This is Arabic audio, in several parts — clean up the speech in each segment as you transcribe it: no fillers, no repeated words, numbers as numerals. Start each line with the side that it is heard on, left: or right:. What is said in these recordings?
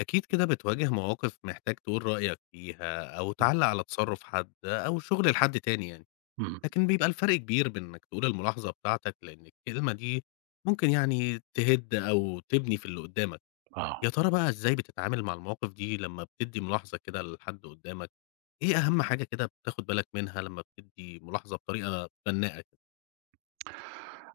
left: أكيد كده بتواجه مواقف محتاج تقول رأيك فيها أو
right: إمم،
left: تعلق على تصرف حد أو شغل لحد تاني يعني.
right: إمم،
left: لكن بيبقى الفرق كبير بين إنك تقول الملاحظة بتاعتك لأن الكلمة دي ممكن يعني تهد أو تبني في اللي قدامك.
right: آه.
left: يا ترى بقى إزاي بتتعامل مع المواقف دي لما بتدي ملاحظة كده لحد قدامك؟ إيه أهم حاجة كده بتاخد بالك منها لما بتدي ملاحظة بطريقة بناءة كده؟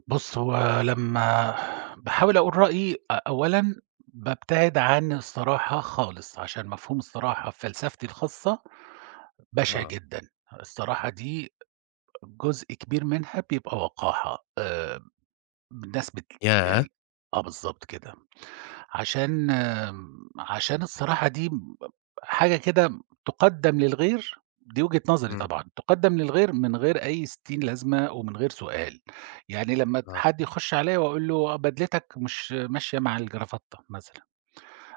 right: بُص، هو لمّا باحاول أقول رأيي أولًا بابتعد عن الصراحة خالص، عشان مفهوم الصراحة في فلسفتي الخاصة بشع
left: اه.
right: جدًا. الصراحة دي جزء كبير منها بيبقى وقاحة، الناس بت
left: ياه!
right: يعني آه بالضبط كده. عشان عشان الصراحة دي حاجة كده تُقدّم للغير، دي وجهة نظري
left: امم.
right: طبعًا، تُقدّم للغير من غير أي ستين لازمة ومن غير سؤال، يعني لمّا
left: آه.
right: حد يخُش عليَّ وأقول له بدلتك مش ماشية مع الجرافتة مثلًا،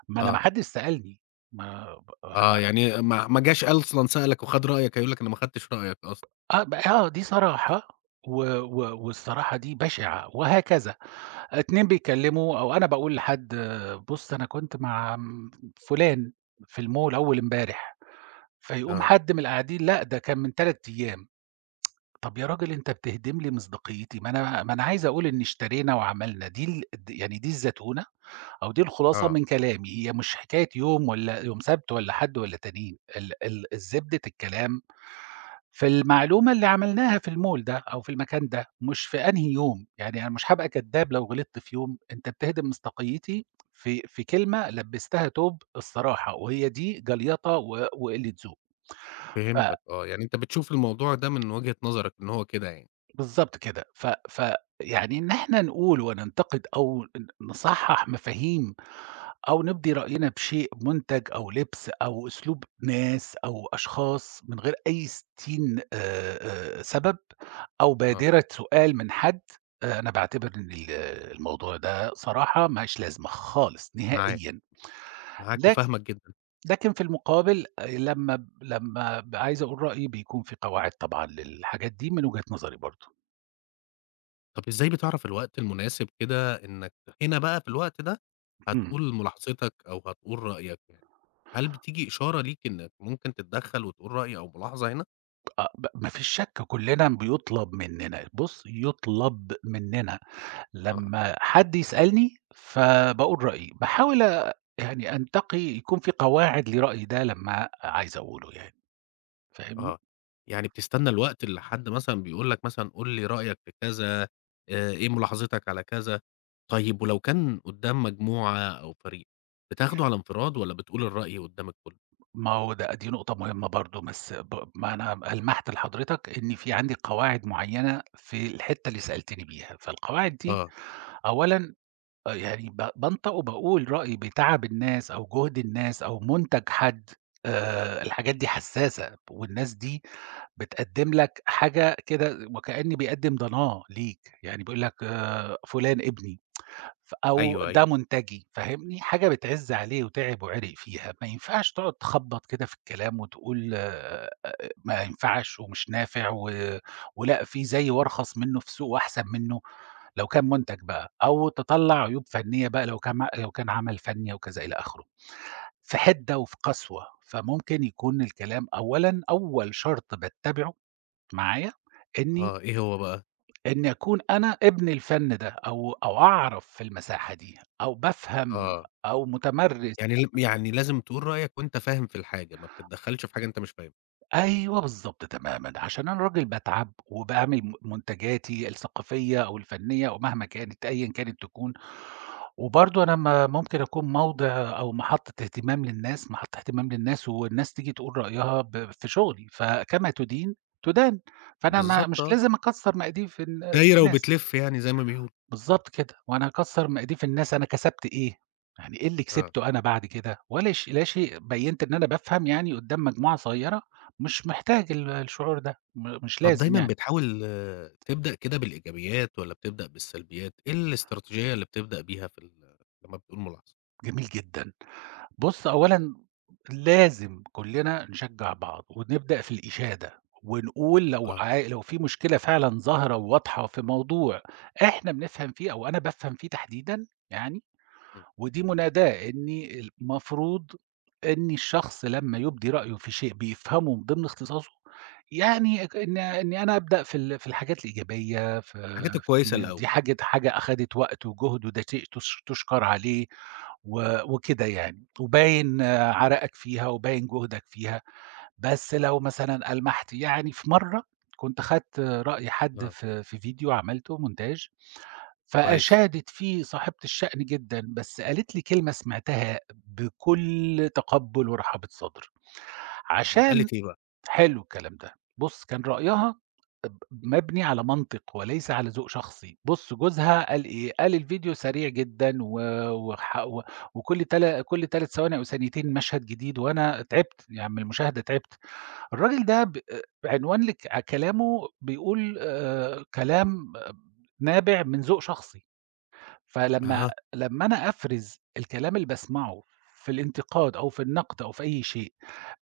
right: ما أنا ما
left: آه.
right: حدش سألني، ما ب
left: آه، يعني ما جاش أصلا سألك وخد رأيك، هيقول لك أنا ما خدتش رأيك أصلا.
right: آه، دي صراحة و و والصراحة دي بشعة وهكذا، اتنين بيتكلّموا أو أنا باقول لحد بُص أنا كنت مع فُلان في المول أول امبارح. فيقوم
left: آه،
right: حد من القاعدين لأ، ده كان من 3 أيام. طَب يا راجل أنت بتهدم لي مصداقيتي، ما أنا عايز أقول إن اشترينا وعملنا، دي ال د يعني دي الزتونة أو دي الخلاصة
left: آه،
right: من كلامي، هي مش حكاية يوم والّا يوم سبت والّا حد والّا تانيين، ال زبدة الكلام في المعلومة اللي عملناها في المول ده أو في المكان ده، مش في أنهي يوم، يعني أنا مش هابقى كدّاب لو غلطت في يوم، أنت بتهدم مصداقيتي في كلمة لبّستها توب الصراحة، وهي دي جليطة وقِلّة ذوق. ف
left: فهمتك آه، يعني أنت بتشوف الموضوع ده من وجهة نظرك إن هو كده يعني،
right: بالضبط كده، ف ف يعني إن إحنا نقول وننتقد أو نصحّح مفاهيم أو نبدي رأينا بشيء مُنتَج أو لِبْس أو أسلوب ناس أو أشخاص من غير أي ستين سبب أو
left: آه،
right: بادرة سؤال من حد، أنا باعتبر إن الموضوع ده صراحة ما لهاش لازمة خالص
left: معاك،
right: نهائيًا،
left: معاك
right: لكن
left: وفاهمك جدًا.
right: لكن في المقابل، لمّا ب عايز أقول رأيي بيكون في قواعد طبعًا للحاجات دي من وجهة نظري برضه.
left: طب إزاي بتعرف الوقت المناسب كده إنك هنا بقى في الوقت ده
right: إمم.
left: هتقول ملاحظتك أو هتقول رأيك يعني؟ هل بتيجي إشارة ليك إنك ممكن تتدخل وتقول رأي أو ملاحظة هنا؟
right: آه، ما فيش شك كُلّنا بيُطلب مننا، بُص يُطلب مننا،
left: آه.
right: لمّا حد يسألني فباقول رأيي، باحاول أ يعني أنتقي يكون في قواعد لرأيي ده لمّا عايز أقوله يعني، فاهمني؟
left: آه، يعني بتستنى الوقت اللي حد مثلًا بيقول لك مثلًا قُل لي رأيك في كذا، إيه ملاحظتك على كذا. طيب ولو كان قدّام مجموعة أو فريق، بتاخده على انفراد والّا بتقول الرأي قدّام الكل؟
right: ما هو ده دي نقطة مهمة برضه، بس ب ما أنا ألمحت لحضرتك إن في عندي قواعد معيّنة في الحتّة اللي سألتني بيها، فالقواعد دي
left: آه،
right: أولًا آه، يعني بانطق وباقول رأيي بتعب الناس أو جهد الناس أو مُنتَج حد، الحاجات دي حسّاسة، والناس دي بتقدّم لك حاجة كده وكأن بيقدّم ضناه ليك، يعني بيقول لك فلان ابني أو
left: أيوه، أيوه.
right: ده مُنتَجي فاهمني، حاجة بتعِز عليه وتعب وعرق فيها، ما ينفعش تقعد تخبّط كده في الكلام وتقول ما ينفعش ومش نافع ولأ في زيي وأرخص منه في السوق وأحسن منه. لو كان منتج بقى، أو تطلّع عيوب فنية بقى لو كان عمل فني وكذا إلى آخره. في حِدة وفي قسوة، فممكن يكون الكلام أولًا أول شرط باتّبعه معايا إني
left: آه، إيه هو بقى؟
right: إني أكون أنا ابن الفن ده، أو أعرف في المساحة دي، أو بافهم
left: آه.
right: أو متمرّس.
left: يعني ل يعني لازم تقول رأيك وأنت فاهم في الحاجة، ما بتتدخّلش في حاجة أنت مش فاهمها.
right: أيوه بالضبط تمامًا، عشان أنا راجل باتعب وباعمل منتجاتي الثقافية أو الفنية أو مهما كانت أيًا كانت تكون، وبرضه أنا م ممكن أكون موضع أو محطة اهتمام للناس محط اهتمام للناس والناس تيجي تقول رأيها في شغلي، فكما تُدين تُدان، فأنا ما
left: بالضبط
right: مش
left: آه.
right: لازم أكسّر مقاديف
left: دايرة
right: الناس.
left: وبتلِف يعني زي ما بيقولوا.
right: بالضبط كده، وأنا هاكسّر م أضيف الناس أنا كسبت إيه؟ يعني إيه اللي
left: آه.
right: كسبته أنا بعد كده؟ ولا ش لا شيء، بيّنت إن أنا بافهم يعني قدّام مجموعة صغيّرة، مش محتاج الشعور ده، مش
left: طب
right: لازم
left: دايمًا
right: يعني.
left: بتحاول آه، تبدأ كده بالإيجابيات والّا بتبدأ بالسلبيات؟ إيه الاستراتيجية اللي بتبدأ بيها في لمّا بتقول ملاحظة؟
right: جميل جدًا. بُص، أولًا لازم كُلّنا نشجّع بعض ونبدأ في الإشادة، ونقول
left: آه.
right: لو في مشكلة فعلًا ظاهرة وواضحة في موضوع إحنا بنفهم فيه أو أنا بافهم فيه تحديدًا يعني،
left: إمم.
right: ودي مناداة إني المفروض إن الشخص لمّا يُبدي رأيه في شيء بيفهمه من ضمن اختصاصه، يعني اك إن إني أنا أبدأ في الحاجات الإيجابية في
left: الحاجات
right: في
left: الكويسة الأول.
right: دي حاجة أخدت وقت وجهد وده شيء تُشكر عليه وكده يعني، وباين آه، عرقك فيها وباين جهدك فيها، بس لو مثلًا ألمحت يعني في مرّة كنت خدت رأي حد
left: آه.
right: في فيديو عملته montage.
left: كويس.
right: فأشادت فيه صاحبة الشأن جدًا، بس قالت لي كلمة سمعتها بكل تقبُّل ورحابة صدر،
left: آه،
right: عشان
left: قالت إيه بقى؟
right: حلو الكلام ده، بُص كان رأيها مبني على منطق وليس على ذوق شخصي، بُص جوزها قال إيه، قال الفيديو سريع جدًا و وح و وكل تلا كل 3 ثواني أو ثانيتين مشهد جديد وأنا تعبت، يعني من المشاهدة تعبت. الراجل ده ب بعنوان لك كلامه بيقول كلام آه، نابع من ذوق شخصي. فلمّا
left: أها.
right: لمّا أنا أفرِز الكلام اللي باسمعه في الانتقاد أو في النقد أو في أي شيء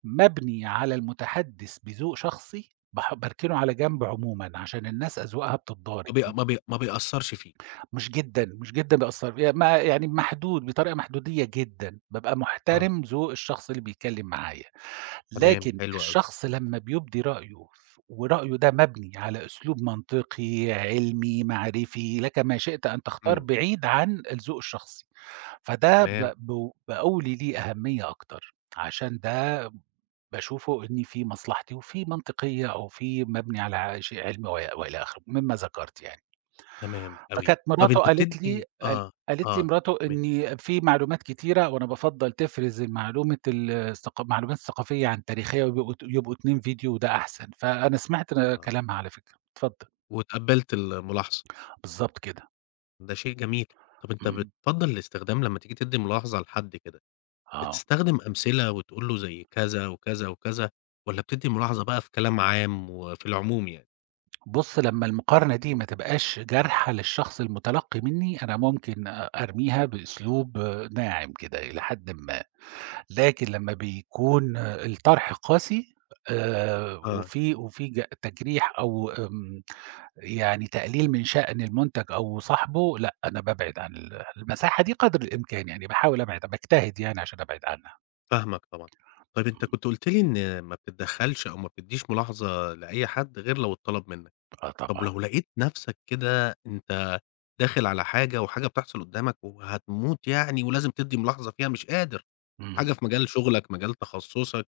right: مبني على المتحدث بذوق شخصي، باركنه على جنب عمومًا عشان الناس أذواقها بتتضارب.
left: ما بيأثّرش فيك.
right: مش جدًا، مش جدًا بيأثّر فيّا ما يعني محدود بطريقة محدودية جدًا، بابقى
left: آه،
right: محترم ذوق الشخص اللي بيتكلّم معايا،
left: تمام.
right: لكن
left: حلو أوي.
right: الشخص لمّا بيُبدي رأيه ورأيه ده مبني على أسلوب منطقي، علمي، معرفي، لك ما شئت أن تختار
left: إمم،
right: بعيد عن الذوق الشخصي. فده ب
left: تمام،
right: ب باولي ليه أهمية أكتر، عشان ده باشوفه إن في مصلحتي وفي منطقية أو في مبني على شيء علمي وإلى آخره، مما ذكرت يعني.
left: تمام أوي.
right: فكانت
left: طب
right: مراته
left: أنت بتدّي آه،
right: قالت لي
left: آه،
right: مراته
left: تمام،
right: إني في معلومات كتيرة وأنا بافضّل تفرز معلومة ال الثق معلومات ثقافية عن تاريخية يبقوا 2 فيديو وده أحسن، فأنا سمعت
left: آه.
right: كلامها على فكرة، اتفضل.
left: واتقبّلت الملاحظة،
right: بالضبط كده،
left: ده شيء جميل. طب أنت
right: إمم،
left: بتفضّل الاستخدام لمّا تيجي تدّي ملاحظة لحد كده،
right: آه.
left: بتستخدم أمثلة وتقول له زي كذا، وكذا، وكذا، والّا بتدّي ملاحظة بقى في كلام عام وفي العموم يعني؟
right: بُص، لمّا المقارنة دي ما تبقاش جارحة للشخص المُتلقّي منّي، أنا ممكن أرميها بأسلوب ناعم كده إلى حدٍ ما، لكن لمّا بيكون الطرح قاسي
left: آه،
right: وفي تجريح أو يعني تقليل من شأن المُنتَج أو صاحبه، لأ، أنا بابعد عن المساحة دي قدر الإمكان يعني، باحاول أبعد باجتهد يعني عشان أبعد عنها.
left: فاهمك طبعًا. طيب أنت
right: إمم،
left: كنت قُلت لي إن ما بتتدخّلش أو ما بتدّيش ملاحظة لأي حد غير لو اتطلب منّك.
right: آه
left: طب
right: طبعًا.
left: لو لقيت نَفْسك كده أنت داخل على حاجة وحاجة بتحصل قدّامك وهتموت يعني ولازم تدّي ملاحظة فيها مش قادر،
right: إمم،
left: حاجة في مجال شغلك، مجال تخصُّصك،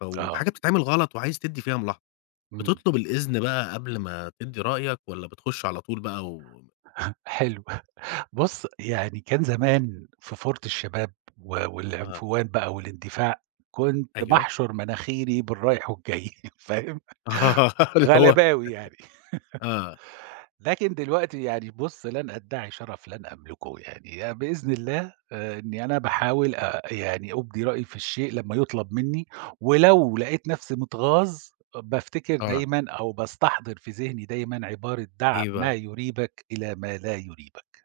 right: آه،
left: وحاجة بتتعمل غلط وعايز تدّي فيها ملاحظة،
right: إمم،
left: بتطلب الإذن بقى قبل ما تدّي رأيك والّا بتخُش على طول بقى
right: حلو. بُص، يعني كان زمان في فورة الشباب
left: آه.
right: والعنفوان بقى والاندفاع، كنت
left: أيوه.
right: باحشُر مناخيري بالرايح والجاي فاهم؟
left: آه اللي هو
right: غلباوي يعني.
left: آه،
right: لكن دلوقتي يعني بُص، لن أدّعي شرف لن أملكه يعني بإذن الله، إنّي أنا باحاول يعني أُبدي رأيي في الشيء لمّا يُطلب منّي، ولو لقيت نَفْسي متغاظ بافتكر
left: آه،
right: دايمًا أو باستحضر في ذهني دايمًا عبارة دع
left: إيه
right: ما
left: بقى؟
right: يُريبك إلى ما لا يُريبك.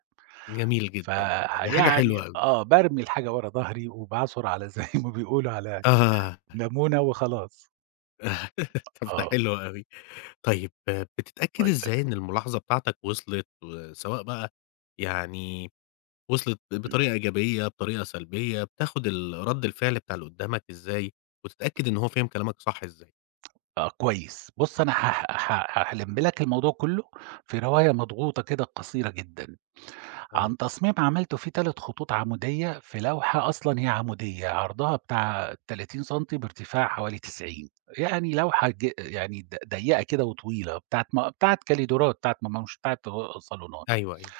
left: جميل جدًا والله، دي حاجة
right: فيعني
left: حلوة أوي.
right: آه، بارمي الحاجة ورا ضهري وباعصُر على زي ما بيقولوا على
left: آه،
right: لَمونة وخلاص.
left: طب ده
right: آه.
left: حلو أوي. طيب آه، بتتأكد
right: الله
left: إزاي
right: يسَلِّمك،
left: إن الملاحظة بتاعتك وصلت وسواء بقى يعني وصلت
right: إمم.
left: بطريقة إيجابية، بطريقة سلبية، بتاخد رَد الفعل بتاع اللي قدّامك إزاي، وتتأكد إن هو فاهم كلامك صح إزاي؟
right: آه، كويس. بُص أنا هاح ه هالِم لك الموضوع كلّه في رواية مضغوطة كده قصيرة جدًا،
left: آه،
right: عن تصميم عملته فيه 3 خطوط عمودية في لوحة أصلًا هي عمودية، عرضها بتاع 30 سنتي بارتفاع حوالي 90. يعني لوحة ج يعني ض ضيّقة كده وطويلة بتاعة كاليدورات، بتاعة مش بتاعة صالونات.
left: أيوه، أيوه،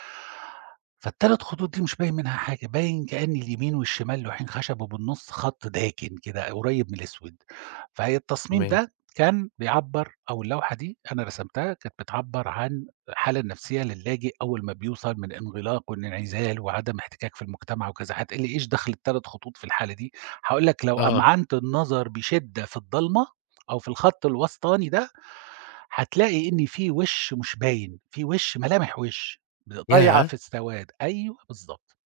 right: فال3 خطوط دي مش باين منها حاجة، باين كأن اليمين والشمال لوحين خشب وبالنُص خط داكن كده قريب من الأسود، التصميم
left: تمام.
right: ده كان بيعبّر أو اللوحة دي أنا رسمتها كانت بتعبّر عن الحالة النفسية لللاجئ أول ما بيوصل من انغلاق وانعزال وعدم احتكاك في المجتمع وكذا، هتقول لي إيش دخل ال3 خطوط في الحالة دي؟ هاقول لك لو
left: آه،
right: أمعنت النظر بشدة في الضلمة أو في الخط الوسطاني ده هتلاقي إن في وِش مش باين، في وِش ملامح وِش ضايعة
left: ياه!
right: في السواد، أيوه بالضبط.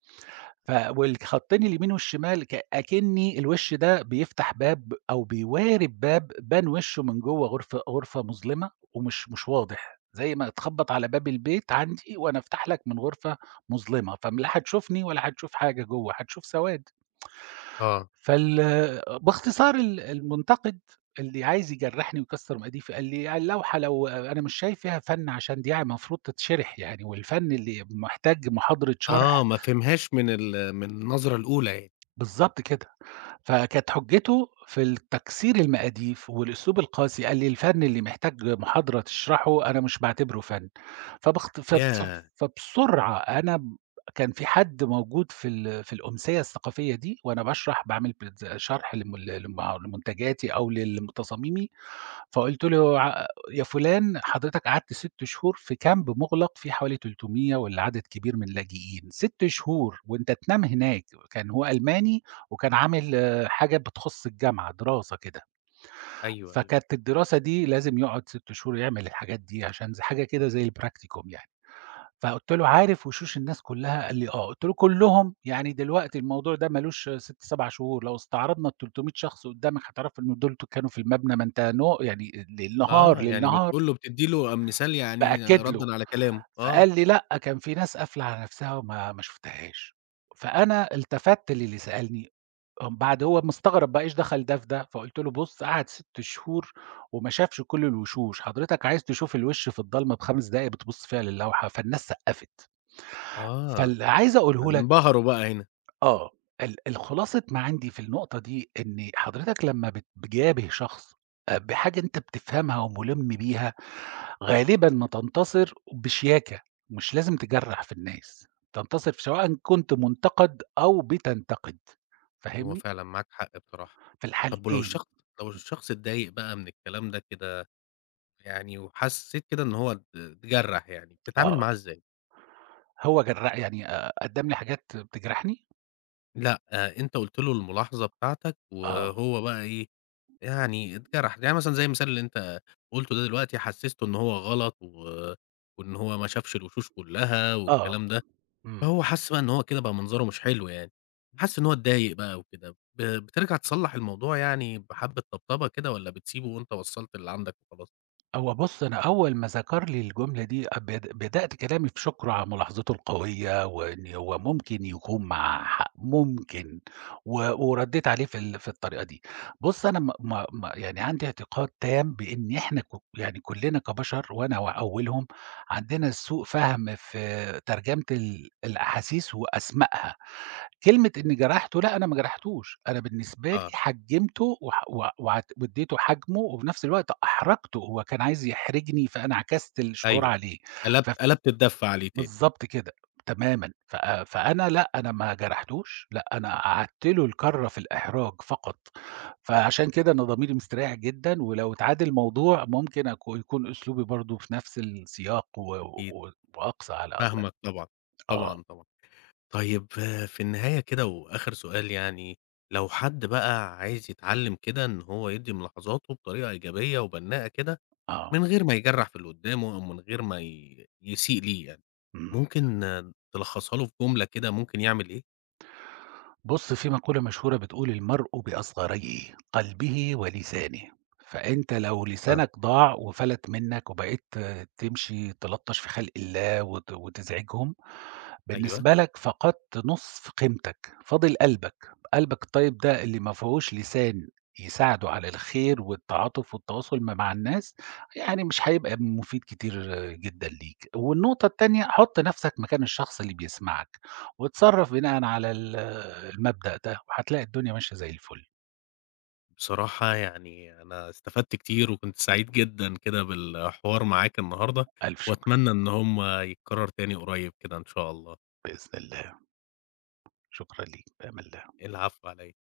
right: ف والخطين اليمين والشمال أكنّي الوِش ده بيفتح باب أو بيوارب باب بان وِشه من جوّه غرفة مظلمة ومش مش واضح، زي ما تخبّط على باب البيت عندي وأنا أفتح لك من غرفة مظلمة، لا هتشوفني ولا هتشوف حاجة جوّه، هتشوف سواد.
left: آه،
right: فال باختصار المنتقد اللي عايز يجرّحني ويكسّر مقاديفي، قال لي: "اللوحة لو أنا مش شايف فيها فَن عشان دي المفروض تتشرح يعني، والفَن اللي محتاج محاضرة
left: آه،
right: شرح."
left: ما فهمهاش من من النظرة الأولى يعني.
right: بالضبط كده. فكانت حُجّته في تكسير المقاديف والأسلوب القاسي، قال لي: "الفَن اللي محتاج محاضرة تشرحه، أنا مش باعتبره فَن." فبخت فبس
left: ياه!
right: فبسرعة أنا ب كان في حد موجود في الأمسية الثقافية دي وأنا باعمل برز شرح لم لم لمنتجاتي أو تصاميمي، فقُلت له: "يا فلان حضرتك قعدت 6 شهور في كامب مُغلق فيه حوالي 300 والّا عدد كبير من اللاجئين، 6 شهور وأنت تنام هناك." كان هو ألماني وكان عامل آه، حاجة بتخُص الجامعة، دراسة كده،
left: أيوه، أيوه.
right: فكانت الدراسة دي لازم يقعد 6 شهور يعمل الحاجات دي عشان حاجة كده زي الpracticum يعني. فقُلت له: "عارف وشوش الناس كلّها؟" قال لي: "آه." قُلت له: "كلّهم؟ يعني دلوقتي الموضوع ده ما لوش 6، 7 شهور، لو استعرضنا ال300 شخص قدّامك هتعرف إن دول كانوا في المبنى، ما أنت نو يعني للنهار،
left: آه، يعني
right: للنهار."
left: بتقول له بتدّي له مثال يعني
right: بأكد له،
left: ردًا على كلامه، آه،
right: فقال لي: "لأ، كان في ناس قافلة على نَفْسها وما ما شُفتهاش." فأنا التفت للي سألني، بعد هو مستغرب بقى إيش دخل ده في ده، فقُلت له: "بُص، قعد 6 شهور وما شافش كل الوشوش، حضرتك عايز تشوف الوِش في الضلمة ب5 دقايق بتبُص فيها للوحة، فالناس سقّفت."
left: آه،
right: فاللي عايز أقوله لك
left: انبهروا بقى هنا،
right: آه، الخلاصة ما عندي في النقطة دي إن حضرتك لمّا بتجابه شخص بحاجة أنت بتفهمها ومُلِم بيها، غالبًا ما تنتصر بشياكة، مش لازم تجرّح في الناس، تنتصر في سواءً كنت منتقد أو بتنتقد،
left: هو
right: فاهمني؟
left: فعلًا معاك حق بصراحة.
right: في
left: طب ولو
right: الحالتين
left: الشخص لو الشخص اتضايق بقى من الكلام ده كده يعني، وحسيت كده إن هو اتجرح يعني، بتتعامل
right: آه،
left: معاه إزاي؟
right: هو جرّ يعني قدّم لي حاجات بتجرحني.
left: لأ، أنت قُلت له الملاحظة بتاعتك
right: آه،
left: وهو بقى إيه، يعني اتجرح، يعني مثلًا زي المثال اللي أنت قُلته ده دلوقتي حسسته إن هو غلط وإن هو ما شافش الوشوش كلها
right: آه،
left: والكلام ده.
right: إمم.
left: هو حَس بقى إن هو كده بقى منظره مش حلو يعني، حَس إن هو اتضايق بقى وكده، بترجع تصلّح الموضوع يعني بحبّة طبطبة كده والّا بتسيبه وأنت وصّلت اللي عندك وخلاص؟
right: هو بُص، أنا أول ما ذكر لي الجملة دي بدأت كلامي في شكره على ملاحظته القوية، وإن هو ممكن يكون معاه حق، ممكن، و ورديت عليه في الطريقة دي. بُص، أنا ما ما ما يعني عندي اعتقاد تام بإن إحنا يعني كلنا كبشر وأنا وأولهم عندنا سوء فهم في ترجمة الأحاسيس وأسمائها. كلمة إني
left: إمم.
right: جرحته، لأ أنا ما جرحتوش، أنا بالنسبة لي
left: آه،
right: حجّمته وح و وعت وادّيته حجمه، وفي نفس الوقت أحرجته، هو كان عايز يحرجني، فأنا عكست الشعور
left: أيوه،
right: عليه،
left: قلبت
right: فف
left: قلبت الدَّف عليه تاني،
right: بالضبط كده، تمامًا، فأنا لأ، أنا ما جرحتوش، لأ أنا قعدت له الكرّة في الإحراج فقط، فعشان كده أنا ضميري مستريّح جدًا، ولو اتعاد الموضوع ممكن يكون أسلوبي برضه في نفس السياق و
left: أكيد،
right: و وأقسى على أقل.
left: فاهمك طبعًا،
right: آه،
left: طبعًا، طبعًا. طيب آه، في النهاية كده وآخر سؤال يعني، لو حد بقى عايز يتعلّم كده إن هو يدّي ملاحظاته بطريقة إيجابية وبنّاءة كده
right: آه،
left: من غير ما يجرّح في اللي قدّامه أو من غير ما يسيء ليه يعني.
right: إمم.
left: ممكن آه، تلخّصها له في جملة كده ممكن يعمل إيه؟
right: بُص، في مقولة مشهورة بتقول: "المرء بأصغريه، قلبه ولسانه." فأنت لو
left: آه.
right: لسانك ضاع وفلت منّك وبقيت آه، تمشي تلطّش في خلق الله وتزعجهم،
left: أيوه.
right: بالنسبة لك فقدت نُصف قيمتك، فاضل قلبك. قلبك الطيب ده اللي ما فيهوش لسان يساعده على الخير والتعاطف والتواصل ما مع الناس، يعني مش هيبقى مفيد كتير آه، جدًا ليك. والنقطة التانية، حُط نَفْسك مكان الشخص اللي بيسمعك. واتصرّف بناءً على المبدأ ده، وهتلاقي الدنيا ماشية زي الفل.
left: بصراحة يعني أنا استفدت كتير وكنت سعيد جدًا كده بالحوار معاك النهارده،
right: ألف شكر،
left: وأتمنى إن هم يتكرّر تاني قريب كده إن شاء الله.
right: بإذن الله، شكرًا ليك، بأمان الله.
left: العفو على إيه؟